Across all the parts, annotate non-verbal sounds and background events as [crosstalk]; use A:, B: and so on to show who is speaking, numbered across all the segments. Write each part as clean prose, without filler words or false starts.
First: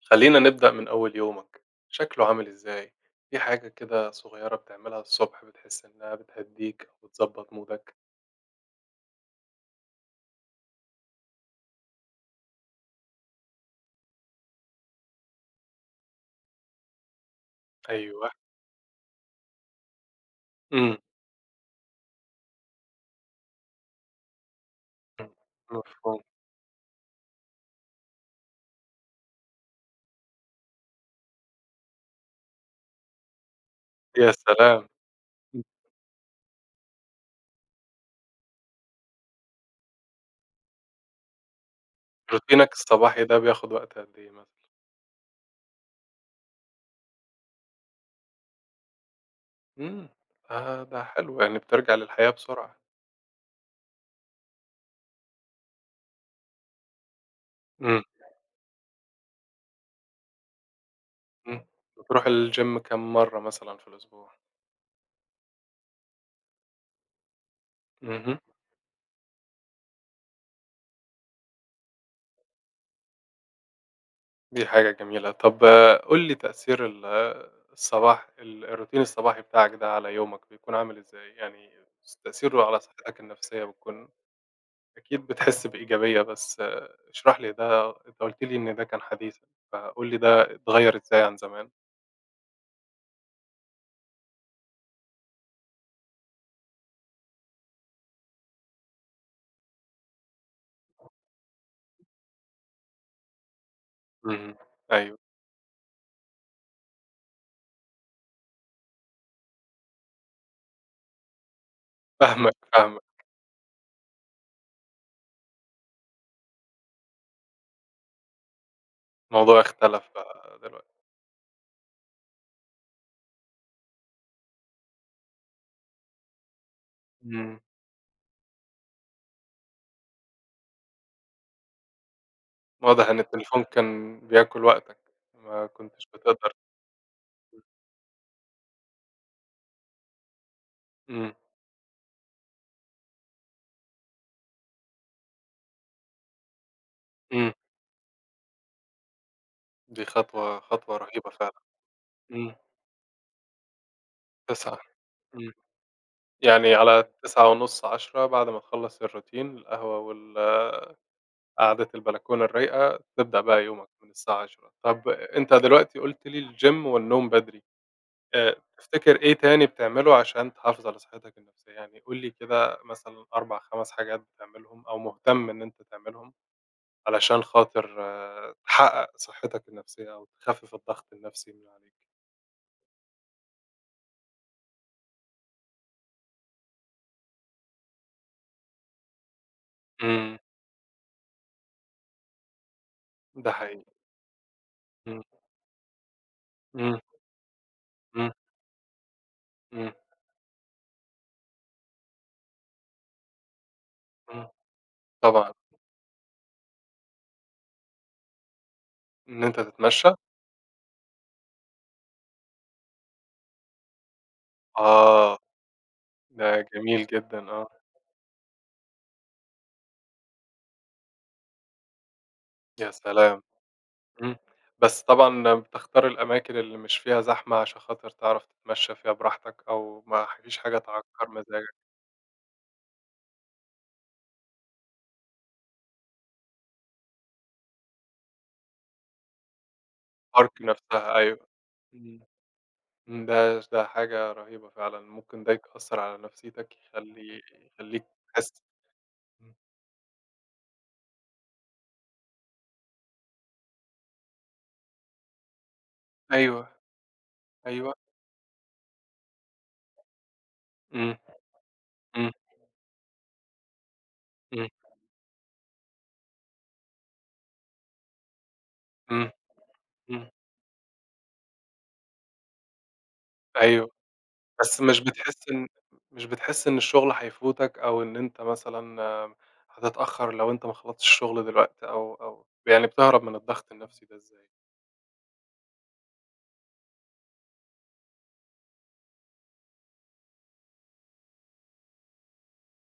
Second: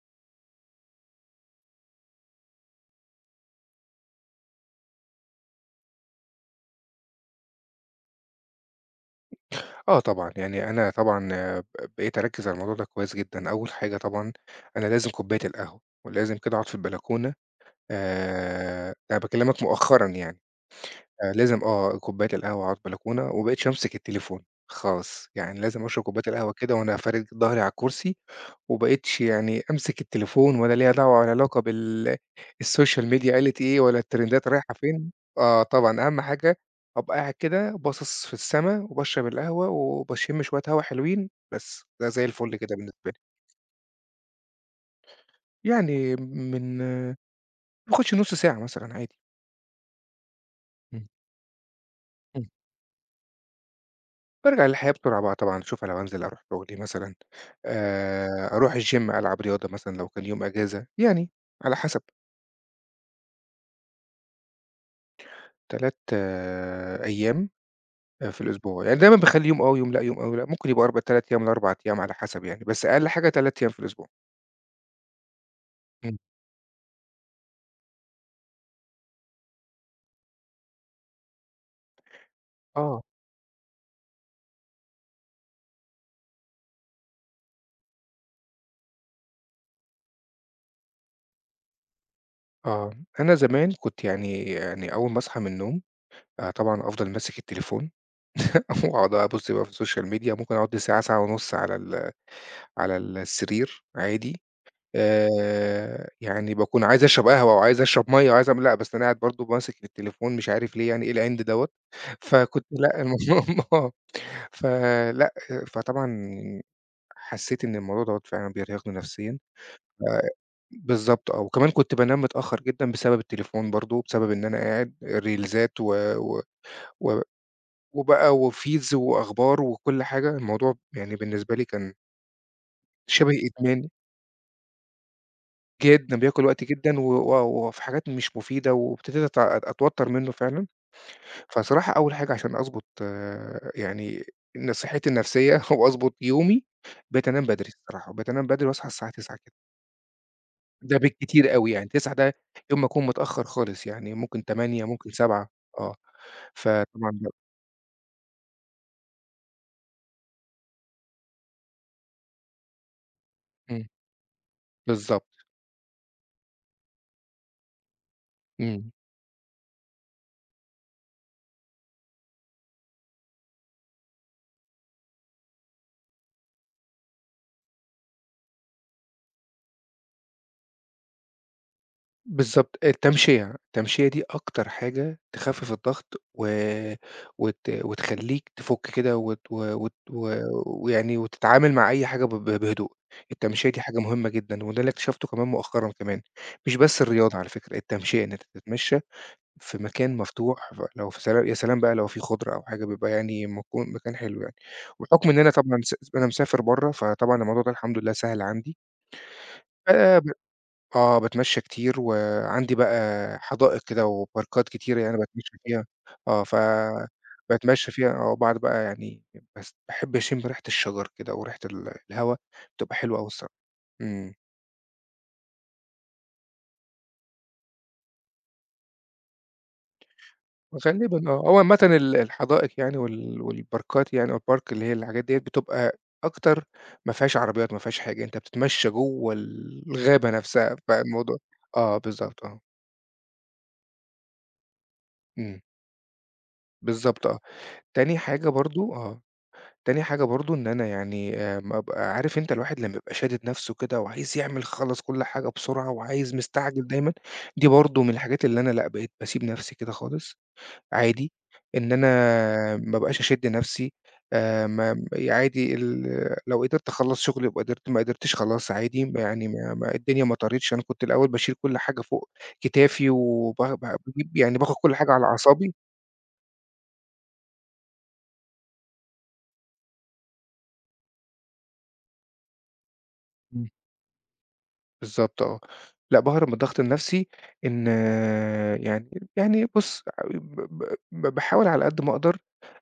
A: خلّينا نبدأ من أول يومك، شكله عامل إزاي؟ في حاجة كده صغيّرة بتعملها الصبح بتحس إنها بتهدّيك أو بتضبّط مودك؟
B: آه طبعًا، يعني أنا طبعًا ب بقيت أركّز على الموضوع ده كويس جدًا، أول حاجة طبعًا أنا لازم كوباية القهوة، ولازم كده أقعد في البلكونة.
A: أيوه.
B: أنا باكلّمك مؤخرًا يعني.
A: إمم.
B: لازم كوباية القهوة على البلكونة، وما بقيتش أمسك التليفون
A: إمم.
B: خالص، يعني لازم أشرب
A: مفهوم.
B: كوباية القهوة كده وأنا فارد ضهري على الكرسي، وما بقيتش يعني أمسك التليفون ولا ليها دعوة ولا علاقة السوشيال ميديا قالت إيه ولا
A: يا
B: الترندات رايحة
A: سلام!
B: فين.
A: إمم.
B: آه طبعًا، أهم حاجة أبقى قاعد كده باصص في السما وباشرب القهوة وباشم شوية هوا حلوين، بس ده زي الفل
A: روتينك
B: كده بالنسبة لي،
A: الصباحي ده بياخد وقت قد إيه مثلًا؟
B: يعني ما ياخدش نُص ساعة مثلًا عادي.
A: إمم. آه، ده
B: إمم.
A: حلو يعني بترجع للحياة بسرعة.
B: بارجع للحياة بسرعة بقى طبعًا، أشوف أنا بانزل أروح شغلي مثلًا،
A: إمم.
B: أروح الgym ألعب رياضة مثلًا لو كان يوم أجازة، يعني
A: إمم.
B: على حسب
A: بتروح الgym كام مرّة مثلًا في الأسبوع؟
B: 3 أيام
A: اهم.
B: في الأسبوع، يعني دايمًا باخلّي يوم آه ويوم لأ، يوم آه ويوم لأ، ممكن يبقى 3 أيام ل4 أيام على حسب يعني، بس أقل حاجة 3 أيام في الأسبوع.
A: دي حاجة جميلة. طب
B: إمم.
A: قُل لي تأثير ال الصباح ال الروتين الصباحي بتاعك ده على يومك بيكون عامل إزاي؟ يعني تأثيره على
B: آه،
A: صحتك النفسية بتكون أكيد بتحس بإيجابية، بس آه، اشرح لي ده أنت قُلت لي إن ده كان حديثًا، فقُل لي ده اتغيّر إزاي عن زمان؟
B: آه، أنا زمان كنت يعني أول ما أصحى من النوم، طبعًا أفضل ماسك التليفون [laughs] وأقعد أبُص بقى في السوشيال ميديا، ممكن أقعد لي ساعة، ساعة ونُص على السرير عادي.
A: اهم. أيوه.
B: يعني باكون عايز أشرب قهوة وعايز أشرب مَيّة وعايز أعمل لأ، بس أنا قاعد برضه ماسك التليفون مش عارف ليه يعني إيه العِند دوّة.
A: فاهمك،
B: فكنت لأ
A: فاهمك.
B: الموضوع [laughs] آه، فلأ، فطبعًا حسّيت إن الموضوع دوّة فعلًا بيرهقني نفسيًا.
A: الموضوع اختلف
B: آآ،
A: بقى دلوقتي.
B: بالضبط آه، وكمان كنت بانام متأخّر جدًا بسبب التليفون برضه، بسبب إن أنا قاعد ريلزات و و و
A: إمم.
B: وبقى وفيدز وأخبار وكل حاجة، الموضوع يعني بالنسبة لي كان
A: واضح إن
B: شبه
A: التليفون
B: إدمان
A: كان بياكل وقتك، ما كنتش
B: جدًا، بياكل
A: بتقدر.
B: وقت جدًا و و وفي حاجات مش مفيدة وابتديت أتوتّر منّه فعلًا.
A: إمم.
B: فصراحة أول حاجة عشان أضبط يعني صحّتي النفسية [laughs] وأضبط يومي، بقيت أنام
A: إمم.
B: بدري الصراحة، بقيت أنام بدري وأصحى الساعة 21:00 كده،
A: دي خطوة خطوة
B: ده
A: رهيبة
B: بالكتير
A: فعلًا.
B: أوي يعني 21:00 ده،
A: إمم.
B: يوم ما أكون متأخّر خالص يعني ممكن
A: تسعة.
B: 20:00، ممكن 19:00.
A: إمم.
B: آه،
A: يعني على
B: فطبعًا بقى
A: 9:30، 10:00 بعد ما تخلّص الروتين القهوة وال قعدة البلكونة الرايقة، تبدأ بقى يومك
B: إمم،
A: من الساعة 10:00. طَب
B: بالضبط،
A: أنت دلوقتي قُلت لي الgym والنوم بدري،
B: إمم.
A: تفتكر إيه تاني بتعمله عشان تحافظ على صحتك النفسية؟ يعني قُل لي كده مثلًا 4، 5 حاجات بتعملهم أو مهتم إن أنت تعملهم علشان خاطر تحقق صحتك النفسية أو تخفف الضغط النفسي من عليك.
B: بالضبط، التمشية، التمشية دي أكتر حاجة تخفِّف الضغط و وت وتخلّيك تفُك كده وت و وت و
A: إمم،
B: ويعني وتتعامل مع أي حاجة ب ب بهدوء.
A: ده
B: التمشية دي
A: حقيقي.
B: حاجة مهمة جدًا، وده اللي
A: إمم.
B: اكتشفته كمان مؤخرًا كمان، مش
A: إمم.
B: بس الرياضة على فكرة، التمشية
A: إمم.
B: إن أنت تتمشى في
A: إمم.
B: مكان مفتوح، لو في يا سلام بقى لو في خُضرة أو حاجة بيبقى يعني مكان حلو
A: إمم.
B: يعني، وبحُكم إن أنا
A: طبعًا.
B: طبعًا أنا مسافر برّه، فطبعًا الموضوع ده الحمد لله سهل عندي.
A: إن أنت
B: ف
A: تتمشى؟
B: آه، باتمشّى كتير، وعندي بقى حدائق كده وباركات كتيرة يعني
A: آه،
B: باتمشّى فيها. آه،
A: ده جميل جدًا آه.
B: باتمشّى فيها آه، وباقعد بقى يعني بس باحب أشم ريحة الشجر كده وريحة الهوا،
A: يا
B: بتبقى حلوة أوي
A: سلام!
B: الصراحة. إمم.
A: إمم. بس طبعًا بتختار الأماكن اللي مش فيها زحمة عشان خاطر تعرف تتمشى فيها براحتك أو ما فيش حاجة تعكّر
B: غالبًا آه، هو
A: مزاجك.
B: عامةً الحدائق يعني والباركات يعني أو الpark اللي هي الحاجات ديّة بتبقى أكتر ما فيهاش عربيات، ما فيهاش حاجة، أنت بتتمشّى جوّه الغابة
A: الpark
B: نفسها،
A: نفسها
B: فالموضوع
A: أيوه.
B: آه،
A: إمم.
B: بالضبط آه.
A: إمم. ده حاجة رهيبة فعلًا، ممكن ده
B: إمم،
A: يأثّر على نفسيتك
B: بالضبط آه.
A: يخلّي يخلّيك
B: تاني حاجة
A: تحس.
B: برضه آه.
A: إمم.
B: تاني حاجة برضه إن أنا يعني أبقى عارف أنت الواحد لمّا يبقى شادد نفسه كده وعايز يعمل خلّص كل حاجة بسرعة وعايز
A: أيوه.
B: مستعجل دايمًا، دي
A: أيوه.
B: برضه من الحاجات اللي أنا لأ، بقيت باسيب نفسي كده خالص
A: إمم.
B: عادي، إن أنا
A: إمم.
B: ما ابقاش أشِد نفسي.
A: إمم.
B: ما عادي ال لو قدرت أخلّص شغلي يبقى قدرت، ما قدرتش خلاص عادي،
A: إمم.
B: يعني ما الدنيا
A: إمم.
B: ما طارتش، أنا كنت الأول باشيل كل حاجة فوق كتافي وب ب
A: أيوه.
B: باجيب يعني باخد
A: بس
B: كل
A: مش
B: حاجة على
A: بتحس إن
B: أعصابي.
A: مش بتحس إن الشغل هيفوتك أو إن أنت مثلًا آه، هتتأخّر لو أنت ما خلصتش الشغل دلوقتي أو أو يعني بتهرب من الضغط النفسي ده إزاي؟
B: بالضبط آه. لأ باهرب من الضغط النفسي إن يعني بُص ب ب باحاول على قد ما أقدر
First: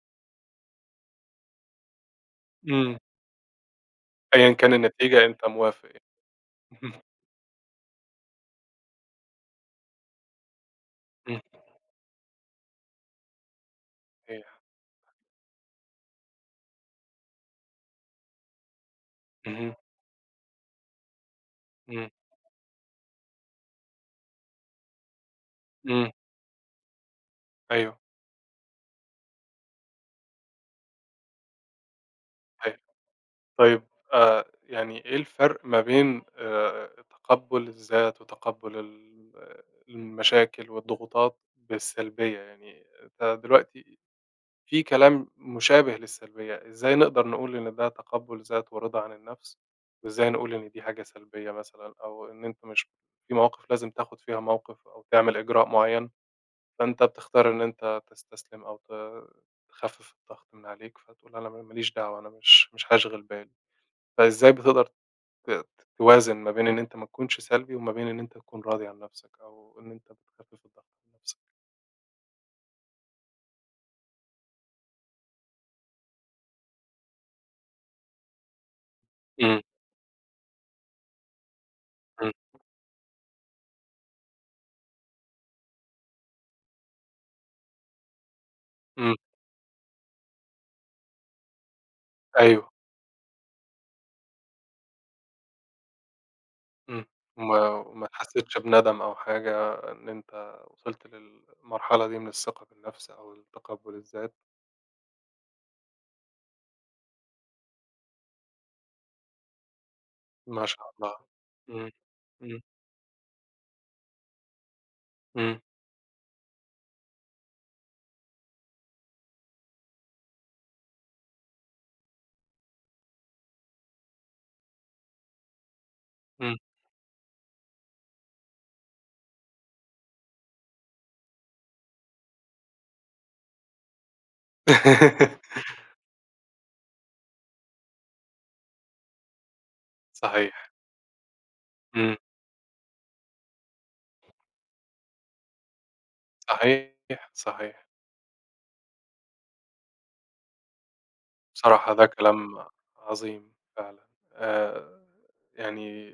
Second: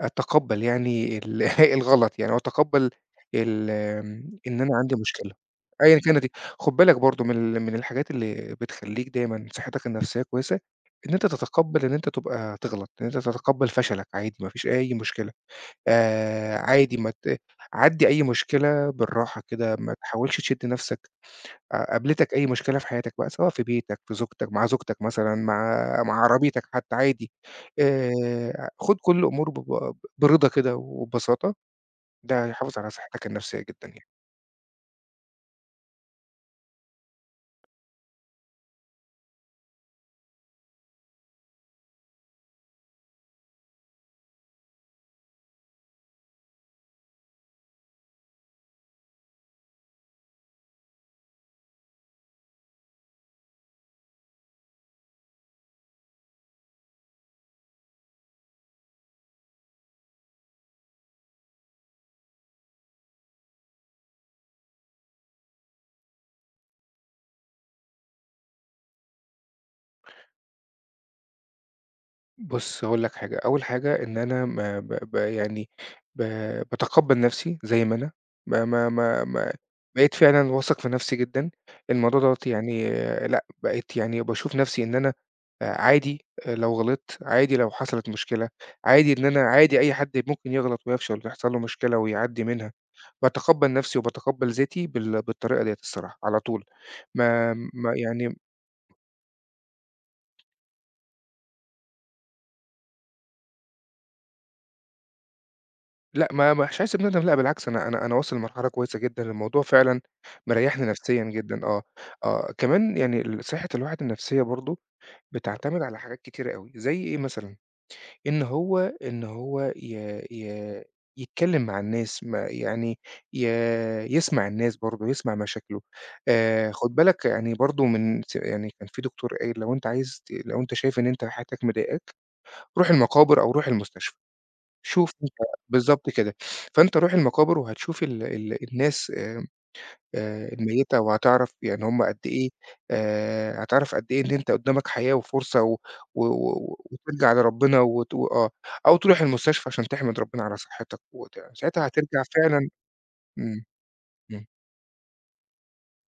B: أتقبّل يعني [laughs] الغلط يعني، وأتقبّل
A: إمم،
B: ال آمم،
A: أيًا
B: إن
A: كان
B: أنا عندي
A: النتيجة
B: مشكلة
A: أنت موافق يعني.
B: أيًا كانت هي. خُد بالك
A: اهم.
B: برضه من من الحاجات اللي بتخلّيك دايمًا صحتك النفسية كويسة، إن أنت
A: إمم.
B: تتقبّل إن أنت تبقى تغلط، إن أنت تتقبّل فشلك عادي ما
A: صحيح.
B: فيش أي مشكلة. عادي ما ت عدّي أي مشكلة بالراحة
A: اهم.
B: كده، ما تحاولش تشد نفسك.
A: إمم.
B: قابلتك أي مشكلة في حياتك بقى، سواء في بيتك، في زوجتك، زوجتك مثلًا،
A: إمم.
B: مع عربيتك حتى عادي.
A: أيوه.
B: خُد كل الأمور ب ب برضا كده وببساطة، ده
A: أيوه.
B: هيحافظ على صحتك النفسية
A: طيب
B: جدًا يعني.
A: يعني إيه الفرق ما بين تقبُّل الذات وتقبُّل ال آه، المشاكل والضغوطات بالسلبية؟ يعني أنت دلوقتي في كلام مشابه للسلبية، إزاي نقدر نقول إن ده تقبُّل ذات ورِضا عن النَفْس، وإزاي نقول إن دي حاجة سلبية مثلًا أو إن أنت مش في مواقِف لازم تاخُد فيها موقِف أو تعمل إجراء معيّن، فأنت بتختار إن أنت تستسلم أو تخفِّف الضغط من عليك، فتقول أنا ما ليش دعوة، أنا مش هاشغِل بالي، فإزاي بتقدر ت توازن ما بين إن أنت ما تكونش سلبي وما بين إن أنت تكون راضي عن نَفْسك أو إن أنت بتخفِّف الضغط من نَفْسك؟
B: بُص هاقول لك حاجة، أول حاجة إن أنا ما ب ب يعني ب باتقبّل نَفْسي زي ما أنا. ما ما ما ما
A: إمم.
B: بقيت فعلًا واثق في نَفْسي جدًا، الموضوع
A: إمم.
B: دوّة يعني آه، لأ، بقيت يعني باشوف نَفْسي إن أنا عادي، لو غلطت، عادي لو حصلت مشكلة، عادي
A: إمم.
B: إن أنا عادي أي حد ممكن يغلط ويفشل ويحصل له مشكلة ويعدّي
A: أيوه.
B: منها، باتقبّل نَفْسي وباتقبّل ذاتي بالطريقة ديّة الصراحة على طول.
A: إمم.
B: ما
A: وما
B: ما
A: وما
B: يعني
A: حسّيتش بندم أو حاجة إن أنت وصلت للمرحلة دي من الثقة بالنفس أو التقبُّل الذات؟
B: لأ، ما ما مش عايز بندم لأ، بالعكس أنا واصل لمرحلة كويسة جدًا، الموضوع فعلًا
A: ما
B: مريّحني
A: شاء الله.
B: نفسيًا جدًا آه.
A: إمم.
B: آه،
A: إمم.
B: كمان يعني صحة الواحد النفسية برضه
A: إمم.
B: بتعتمد على حاجات كتيرة أوي، زي إيه مثلًا؟ إن هو ي ي يتكلّم مع الناس، ما يعني ي يسمع الناس برضه، يسمع مشاكله.
A: إمم.
B: خُد بالك يعني برضه من يعني كان في دكتور قايل لو أنت عايز ت لو أنت شايف إن أنت حياتك مضايقاك، روح المقابر أو روح المستشفى. شوف أنت،
A: [laughs]
B: بالضبط كده. فأنت روح المقابر وهتشوف ال ال الناس
A: صحيح.
B: الميّتة، وهتعرف يعني هم
A: إمم.
B: قد إيه. هتعرف قد إيه إن أنت قدّامك حياة وفرصة و و و
A: صحيح،
B: وترجع لربنا
A: صحيح.
B: آه. أو تروح المستشفى عشان تحمد ربنا على صحّتك ساعتها
A: بصراحة ده
B: هترجع
A: كلام
B: فعلًا.
A: عظيم
B: إمم،
A: فعلًا.
B: إمم.
A: آآ يعني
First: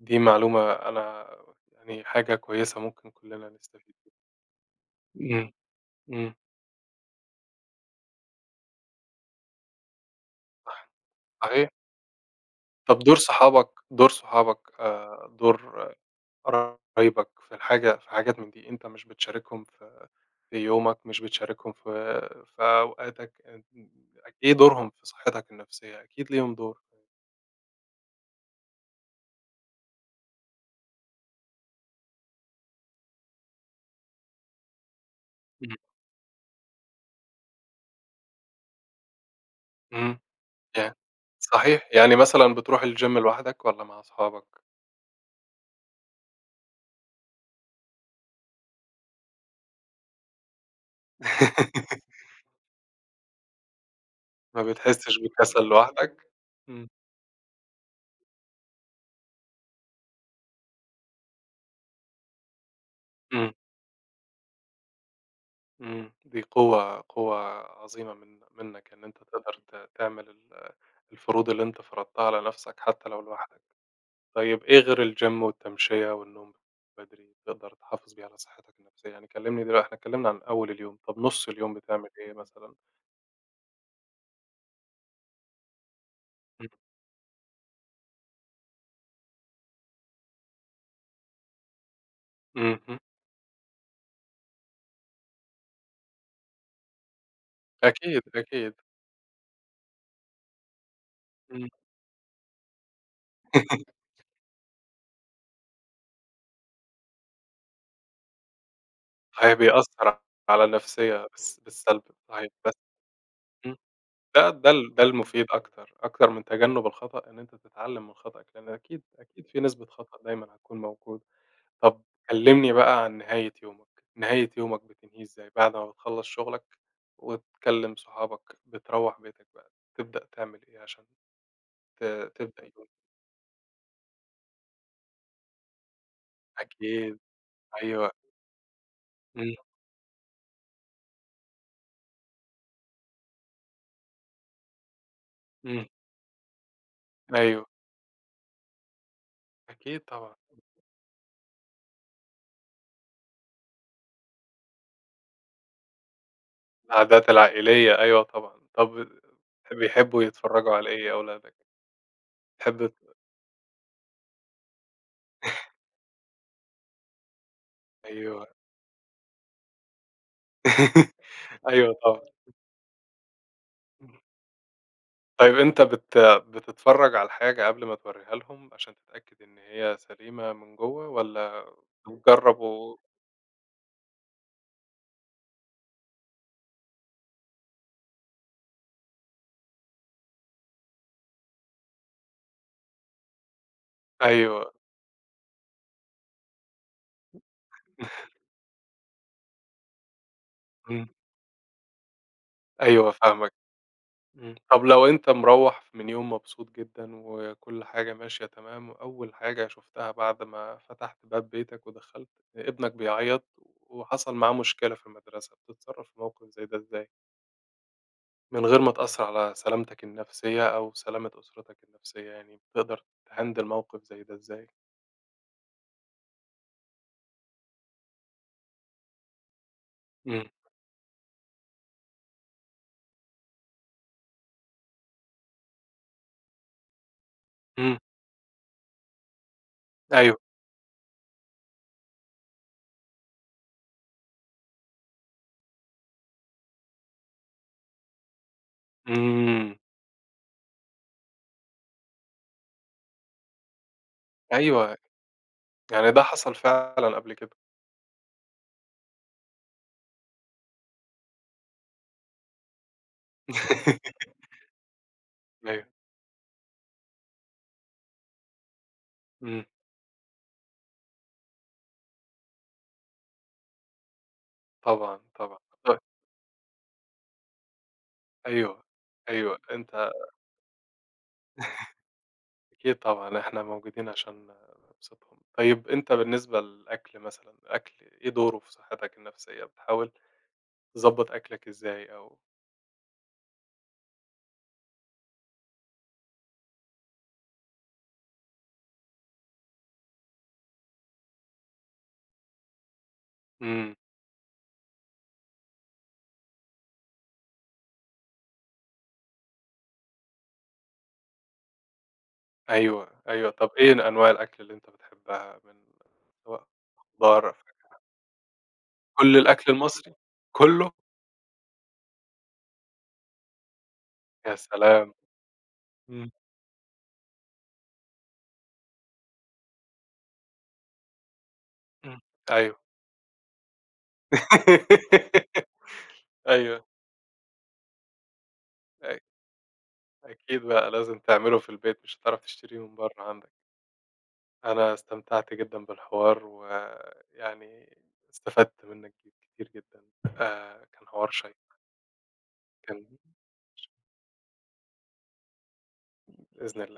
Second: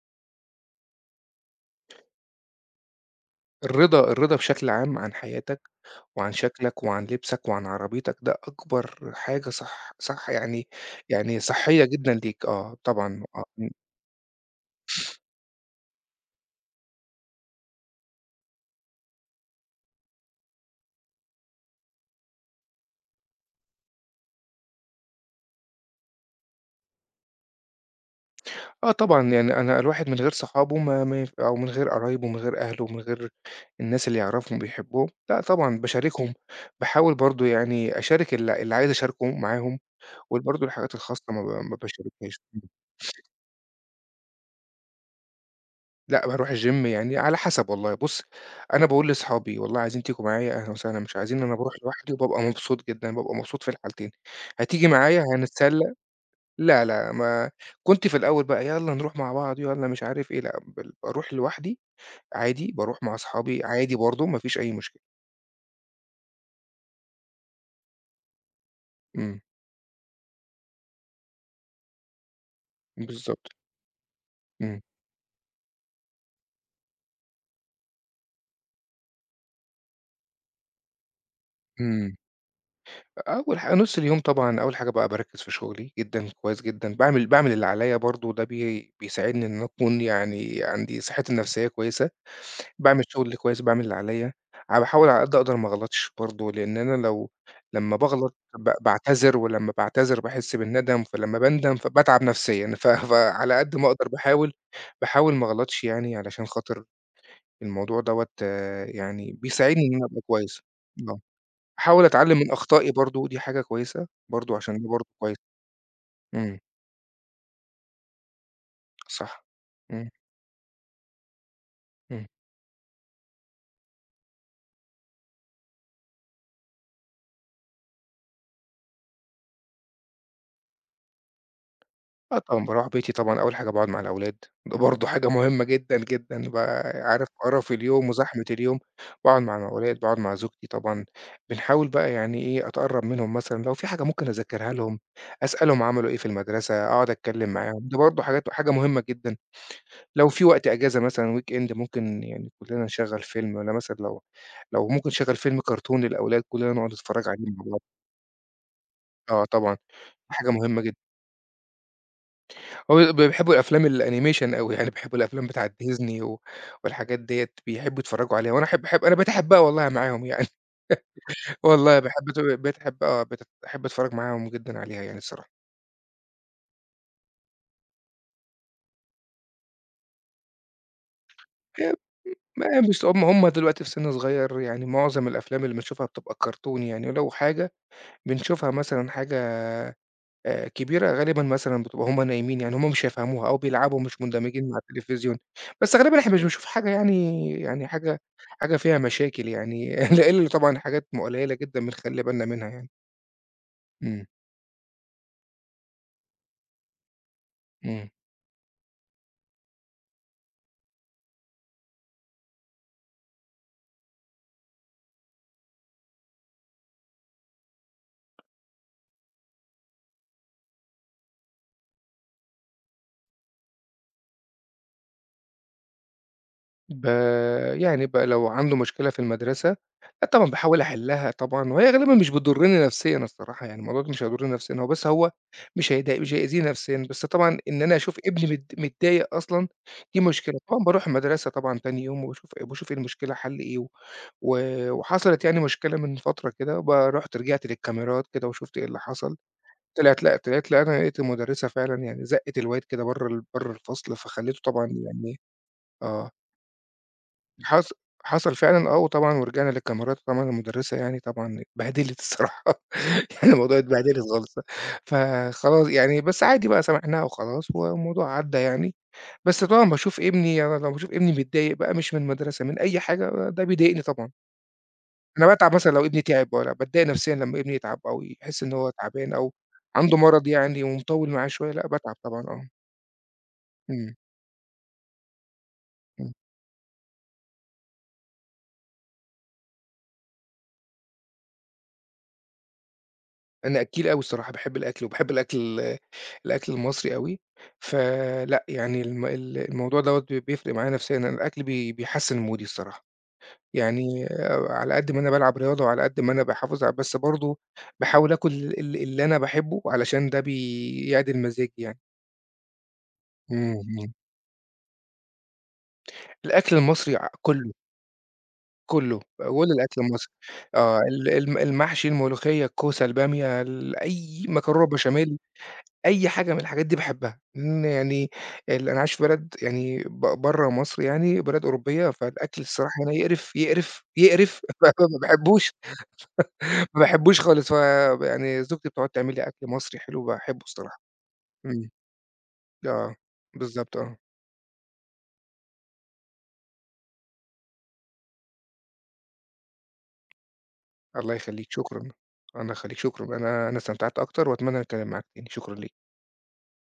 A: دي معلومة أنا يعني حاجة كويسة ممكن كُلّنا نستفيد
B: الرضا،
A: بيها.
B: بشكل عام عن
A: إمم.
B: حياتك وعن
A: إمم.
B: شكلك وعن لبسك وعن عربيتك، ده أكبر حاجة، صح صح يعني،
A: صح
B: يعني
A: صحيح.
B: صحّية جدًا ليك. آه
A: طب
B: طبعًا، آه.
A: دور صحابك دور قرايبك في الحاجة في حاجات من دي، أنت مش بتشاركهم في في يومك، مش بتشاركهم في في أوقاتك، أنت إيه دورهم في صحتك النفسية؟ أكيد ليهم دور.
B: آه طبعًا، يعني أنا الواحد من غير صحابه ما ما ينف أو من غير قرايبه، ومن غير أهله، ومن غير الناس اللي يعرفهم وبيحبهم، لأ
A: إمم.
B: طبعًا باشاركهم. باحاول برضه يعني أشارك اللي عايز أشاركه معاهم،
A: إمم.
B: وبرضه
A: يع
B: الحاجات الخاصة ما
A: صحيح، يعني
B: باشاركهاش.
A: مثلًا بتروح الgym لوحدك والّا مع أصحابك؟
B: لأ باروح الgym يعني على حسب والله، بُص أنا باقول لأصحابي والله عايزين تيجوا معايا أهلًا وسهلًا، مش عايزين أنا باروح لوحدي
A: [laughs]
B: وبابقى مبسوط جدًا، بابقى مبسوط في الحالتين.
A: ما
B: هتيجي
A: بتحسش
B: معايا
A: بكسل
B: هنتسلى،
A: لوحدك؟
B: لا،
A: إمم.
B: لا، ما كنت في الأول بقى يالّا نروح مع بعض، يالّا مش عارف إيه، لأ باروح لوحدي عادي، باروح مع
A: إمم.
B: أصحابي عادي برضه، ما فيش أي مشكلة.
A: إمم. دي قوة عظيمة من منك إن أنت
B: إمم،
A: تقدر تعمل الفروض اللي أنت فرضتها على نفسك حتى لو
B: بالضبط،
A: لوحدك. طيب إيه
B: إمم،
A: غير الgym والتمشية والنوم بدري تقدر تحافظ بيه على صحتك النفسية؟ يعني كلّمني دلوقتي إحنا اتكلّمنا عن أول اليوم، طب نُص اليوم بتعمل
B: إمم.
A: إيه مثلًا؟
B: أول حا نُص اليوم طبعًا أول حاجة بقى باركّز في شغلي جدًا، كويس جدًا، باعمل اللي عليّا برضه، ده بيساعدني إن أنا أكون يعني عندي صحتي النفسية كويسة،
A: إمم. اهم.
B: باعمل شغلي كويس، باعمل اللي عليّا. أنا باحاول على قد ما أقدر ما أغلطش برضه، لإن أنا لمّا
A: أكيد،
B: باغلط
A: أكيد.
B: باعتذر، ولمّا باعتذر باحس بالندم، فلمّا
A: إمم.
B: باندم فباتعب نفسيًا، فعلى قد ما أقدر
A: [laughs]
B: باحاول ما أغلطش يعني علشان خاطر الموضوع دوّة يعني
A: صحيح
B: بيساعدني إن أنا
A: بيأثّر
B: أبقى كويس.
A: على
B: آه.
A: النفسية بالسلب.
B: أحاول أتعلّم من
A: صحيح، بس
B: أخطائي برضه، دي حاجة
A: إمم،
B: كويسة برضه عشان ده
A: ده
B: برضه كويس.
A: المفيد أكتر، أكتر من
B: إمم،
A: تجنُّب الخطأ إن أنت تتعلّم من خطأك، لإن أكيد،
B: صح.
A: أكيد في نسبة
B: إمم،
A: خطأ دايمًا هتكون موجودة. طب
B: إمم.
A: كلّمني بقى عن نهاية يومك، نهاية يومك بتنهيه إزاي بعد ما بتخلّص شغلك وتكلّم صحابك، بتروّح بيتك بقى تبدأ تعمل إيه عشان ت
B: آه
A: تبدأ
B: طبعًا باروح
A: يومك؟
B: بيتي طبعًا، أول حاجة باقعد مع الأولاد، ده برضه حاجة مهمة جدًا، جدًا. بقى
A: أكيد.
B: عارف قرف اليوم
A: أيوه.
B: وزحمة اليوم، باقعد
A: إمم.
B: مع الأولاد، باقعد مع زوجتي طبعًا. بنحاول بقى يعني إيه، أتقرّب منهم مثلًا لو في حاجة ممكن أذاكرها لهم، أسألهم
A: إمم.
B: عملوا إيه في المدرسة، أقعد أتكلّم
A: أيوه.
B: معاهم، ده برضه حاجة مهمة جدًا.
A: أكيد
B: لو
A: طبعًا.
B: في وقت أجازة مثلًا weekend ممكن يعني كلّنا نشغّل فيلم والّا مثلًا لو ممكن نشغّل فيلم كرتون للأولاد كلّنا نقعد نتفرّج
A: العادات
B: عليه مع بعض.
A: العائلية أيوه طبعًا، طب
B: آه طبعًا، دي
A: بيحبوا
B: حاجة
A: يتفرّجوا
B: مهمة
A: على
B: جدًا.
A: إيه أولادك؟ بتحب ت.
B: هُم بيحبّوا الأفلام الأنيميشن أوي، يعني بيحبّوا الأفلام بتاعة ديزني والحاجات ديّة بيحبّوا يتفرّجوا
A: أيوه.
B: عليها، وأنا أحب أنا باتحبّها والله معاهم يعني.
A: [laughs]
B: [laughs]
A: أيوه
B: والله
A: طبعًا.
B: باحب أت باتحب آه، بت باحب أتفرّج معاهم جدًا عليها يعني الصراحة.
A: طيب أنت بتتفرّج على الحاجة قبل ما تورّيها لهم عشان تتأكد إن هي سليمة من جوّه والّا
B: آآ
A: بتجرّب
B: ما
A: و.
B: مش هُم دلوقتي في سِن صغير، يعني معظم الأفلام اللي بنشوفها بتبقى كرتون يعني، ولو حاجة بنشوفها مثلًا، حاجة كبيرة غالبًا مثلًا بتبقى هُم نايمين، يعني هُم مش هيفهموها أو بيلعبوا مش مندمجين
A: أيوه.
B: مع التلفزيون، بس غالبًا إحنا مش بنشوف حاجة يعني، حاجة فيها مشاكل يعني [laughs] إلّا، طبعًا
A: إمم.
B: حاجات قليلة جدًا بنخلّي بالنا منها يعني.
A: أيوه فاهمك.
B: إمم،
A: إمم. طب لو أنت مروّح من يوم مبسوط جدًا وكل
B: إمم.
A: حاجة ماشية تمام وأول حاجة شُفتها بعد ما فتحت باب بيتك ودخلت، ابنك بيعيّط وحصل معاه مشكلة في المدرسة، بتتصرّف في موقف زي ده إزاي؟ من غير ما تأثّر على سلامتك النفسية أو سلامة أسرتك النفسية يعني، بتقدر تhandle موقف زي ده إزاي؟
B: ب يعني ب لو عنده مشكلة في المدرسة، لأ
A: إمم.
B: طبعًا باحاول أحلّها طبعًا، وهي غالبًا مش بتضرّني نفسيًا الصراحة، يعني الموضوع ده مش هيضرني نفسيًا، هو بس هو مش هيأذيني نفسيًا، بس طبعًا إن أنا
A: إمم.
B: أشوف ابني متضايق أصلًا دي
A: أيوه.
B: مشكلة، طبعًا باروح المدرسة طبعًا تاني يوم وباشوف إيه المشكلة حَل إيه، وحصلت يعني مشكلة من فترة كده، رُحت رجعت للكاميرات كده وشُفت إيه اللي حصل،
A: إمم.
B: طلعت لأ، أنا لقيت المدرسة فعلًا يعني زقّت الواد كده برّه برّه الفصل، فخلّيته طبعًا
A: أيوه.
B: يعني
A: يعني ده
B: آه.
A: حصل فعلًا قبل كده.
B: حص حصل فعلًا آه، وطبعًا ورجعنا للكاميرات طبعًا، المُدرّسة يعني طبعًا اتبهدلِت الصراحة، [laughs] يعني الموضوع اتبهدلِت
A: [laughs]
B: خالص،
A: أيوه.
B: فخلاص يعني بس عادي بقى سامحناها وخلاص والموضوع عدّى يعني.
A: إمم.
B: بس طبعًا باشوف ابني أنا لو باشوف ابني متضايق بقى مش من المدرسة، من أي حاجة، ده بيضايقني طبعًا،
A: طبعًا،
B: أنا
A: طبعًا.
B: باتعب مثلًا
A: طب
B: لو ابني تعب، والّا باتضايق نفسيًا لمّا ابني يتعب أو يحس إن
A: أيوه،
B: هو تعبان، أو
A: أيوه. أنت
B: عنده مرض يعني ومطوّل معاه شوية، لأ باتعب طبعًا آه.
A: أكيد طبعًا إحنا موجودين
B: إمم،
A: عشان نبسطهم. طيب أنت
B: إمم.
A: بالنسبة للأكل مثلًا، الأكل إيه دوره في صحتك النفسية؟ بتحاول تضبّط أكلك إزاي أو.
B: أنا أكّيل أوي الصراحة، باحب الأكل، وباحب الأكل الأكل المصري أوي، فلأ يعني الموضوع دوّة بيفرق معايا نفسيًا، أنا الأكل بيحسّن مودي الصراحة،
A: إمم.
B: يعني آه، على قد ما أنا بالعب رياضة، وعلى قد ما أنا باحافظ ع بس برضه باحاول آكل اللي أنا باحبه علشان ده بيعدل مزاجي يعني.
A: أيوه، أيوه. طب إيه
B: اهم.
A: أنواع الأكل اللي أنت بتحبها من سواء
B: الأكل المصري
A: خضار
B: كلّه، كلّه،
A: كل
B: كل
A: الأكل
B: الأكل
A: المصري؟
B: المصري،
A: كُلّه؟
B: آه ال الم المحشي، الملوخية، الكوسة، البامية، أي
A: يا
B: مكرونة
A: سلام!
B: بشاميل. أي
A: إمم.
B: حاجة من الحاجات دي باحبها، لإن يعني أنا عايش في بلد يعني برّه مصر يعني، بلد أوروبية،
A: إمم.
B: فالأكل
A: أيوه.
B: الصراحة هنا يقرف، يقرف، يقرف، [laughs] فما
A: [laughs]
B: باحبوش،
A: أيوه.
B: ما باحبوش خالص. يعني زوجتي بتقعد
A: أ
B: تعمل لي أكل مصري حلو باحبه
A: أكيد بقى
B: الصراحة.
A: لازم تعمله في
B: إمم،
A: البيت، مش هتعرف تشتريه من
B: آه،
A: برّه عندك.
B: بالضبط آه،
A: أنا استمتعت جدًا بالحوار، ويعني استفدت منّك كتير جدًا، كان حوار
B: الله
A: شيّق،
B: يخلّيك، شكرًا، الله يخلّيك،
A: كان
B: شكرًا، أنا استمتعت أكتر وأتمنى نتكلم معاك تاني، شكرًا ليك.
A: بإذن الله.